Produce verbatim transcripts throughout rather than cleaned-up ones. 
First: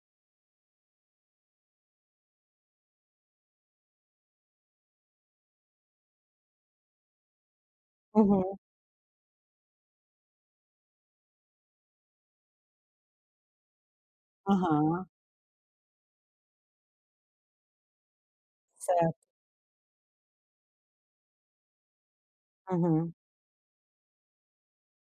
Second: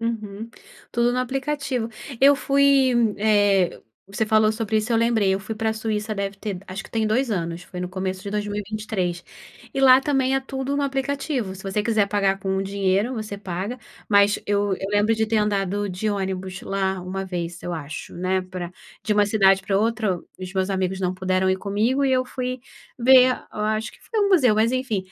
Uhum, tudo no aplicativo. Eu fui eh, você falou sobre isso, eu lembrei eu fui pra Suíça deve ter acho que tem dois anos, foi no começo de dois mil Uhum. e vinte três, e lá também é tudo no aplicativo, se você quiser pagar com dinheiro, você paga, mas eu eu Aham. lembro de ter andado de ônibus lá uma vez, eu acho, né, pra de Certo. uma cidade pra outra, o os meus amigos não puderam ir comigo e eu fui Uhum. ver, a eu acho que foi um museu, mas enfim.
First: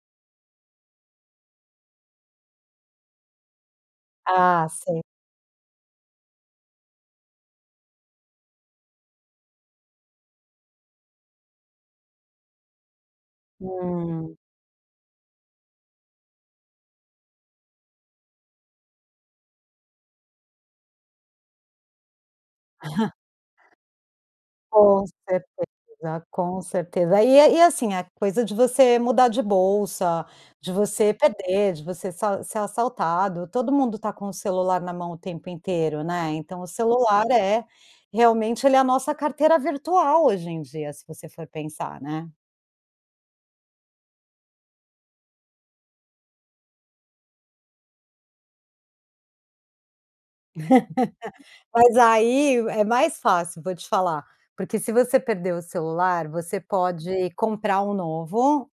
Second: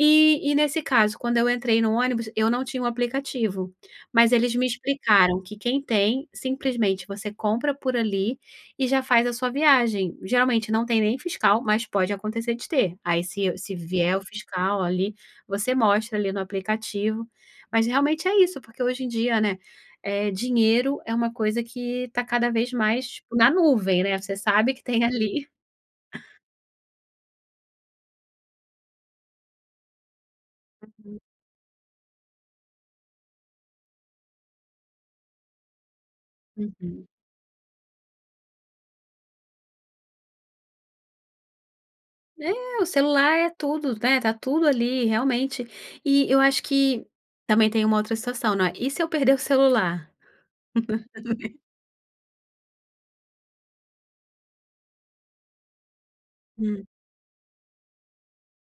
Eh, e nesse caso, quando eu entrei no ônibus, eu não tinha o aplicativo, mas eles me Ah, sei. explicaram que quem tem simplesmente você compra por ali e já faz a sua viagem. Geralmente não tem nem fiscal, mas pode acontecer de ter. Aí, se se vier o Hum. fiscal ali, você mostra ali no aplicativo, mas realmente é isso, porque hoje em dia, né, eh dinheiro é uma coisa que tá cada vez Aham. mais na nuvem, né. Você sabe que tem Com ali certeza, com certeza. E e é assim, a coisa de você mudar de bolsa, de você Uhum. perder, de você so ser assaltado. Todo mundo tá com o celular na mão o tempo inteiro, né, então o Uhum. celular é realmente, ele é a nossa carteira virtual hoje em dia, se você for pensar, né. É, o celular é tudo, né, tá tudo ali, realmente. E eu acho que também tem uma outra situação, não é, e se eu perder o celular? Mas aí é mais fácil, vou te falar, porque se você perder o celular, você Hum. pode comprar um novo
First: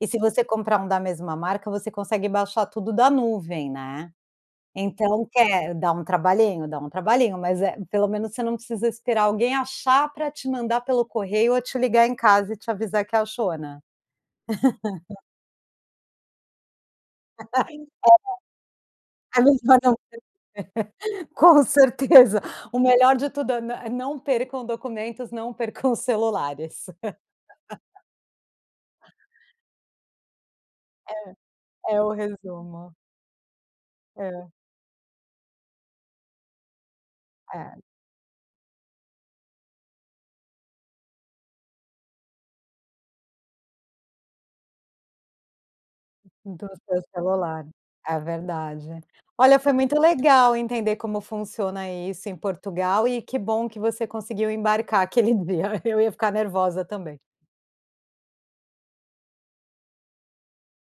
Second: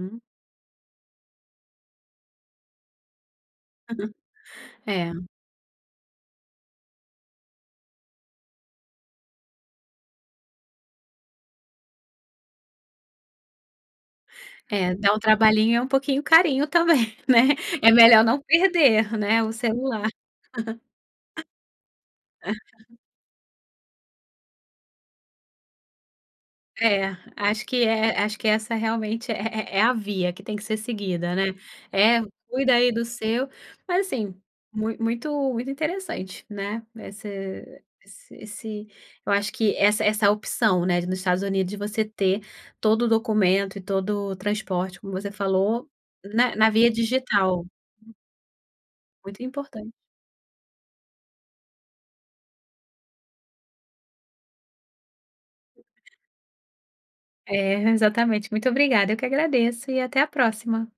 e se você comprar um da mesma marca, você consegue baixar tudo da nuvem, né. É. Então quer dá um trabalhinho, dá um trabalhinho, mas eh, pelo menos você não precisa esperar alguém achar pra te mandar pelo correio ou te ligar em casa e te avisar que achou, né. É, dá um trabalhinho e é um pouquinho carinho também, né. É melhor não perder né É ve o [unintelligible] celular. Com certeza. O melhor de tudo é: "Nã não percam documentos, não percam celulares". É, acho que é, acho que essa realmente é é a via que tem que ser seguida, né. É, é o É, cuida aí resumo. do seu mas assim, É. muito muito interessante, né. É. Esse esse, eu acho que essa essa opção, né, de nos Estados Unidos de você ter todo o documento e todo o transporte, como você falou, na na Do via seu digital. celular, é verdade. Muito Olha, foi importante. muito legal entender como funciona isso em Portugal e que bom que você conseguiu embarcar aquele dia. Eu ia ficar nervosa também. É exatamente, muito obrigada eu que agradeço e até a próxima!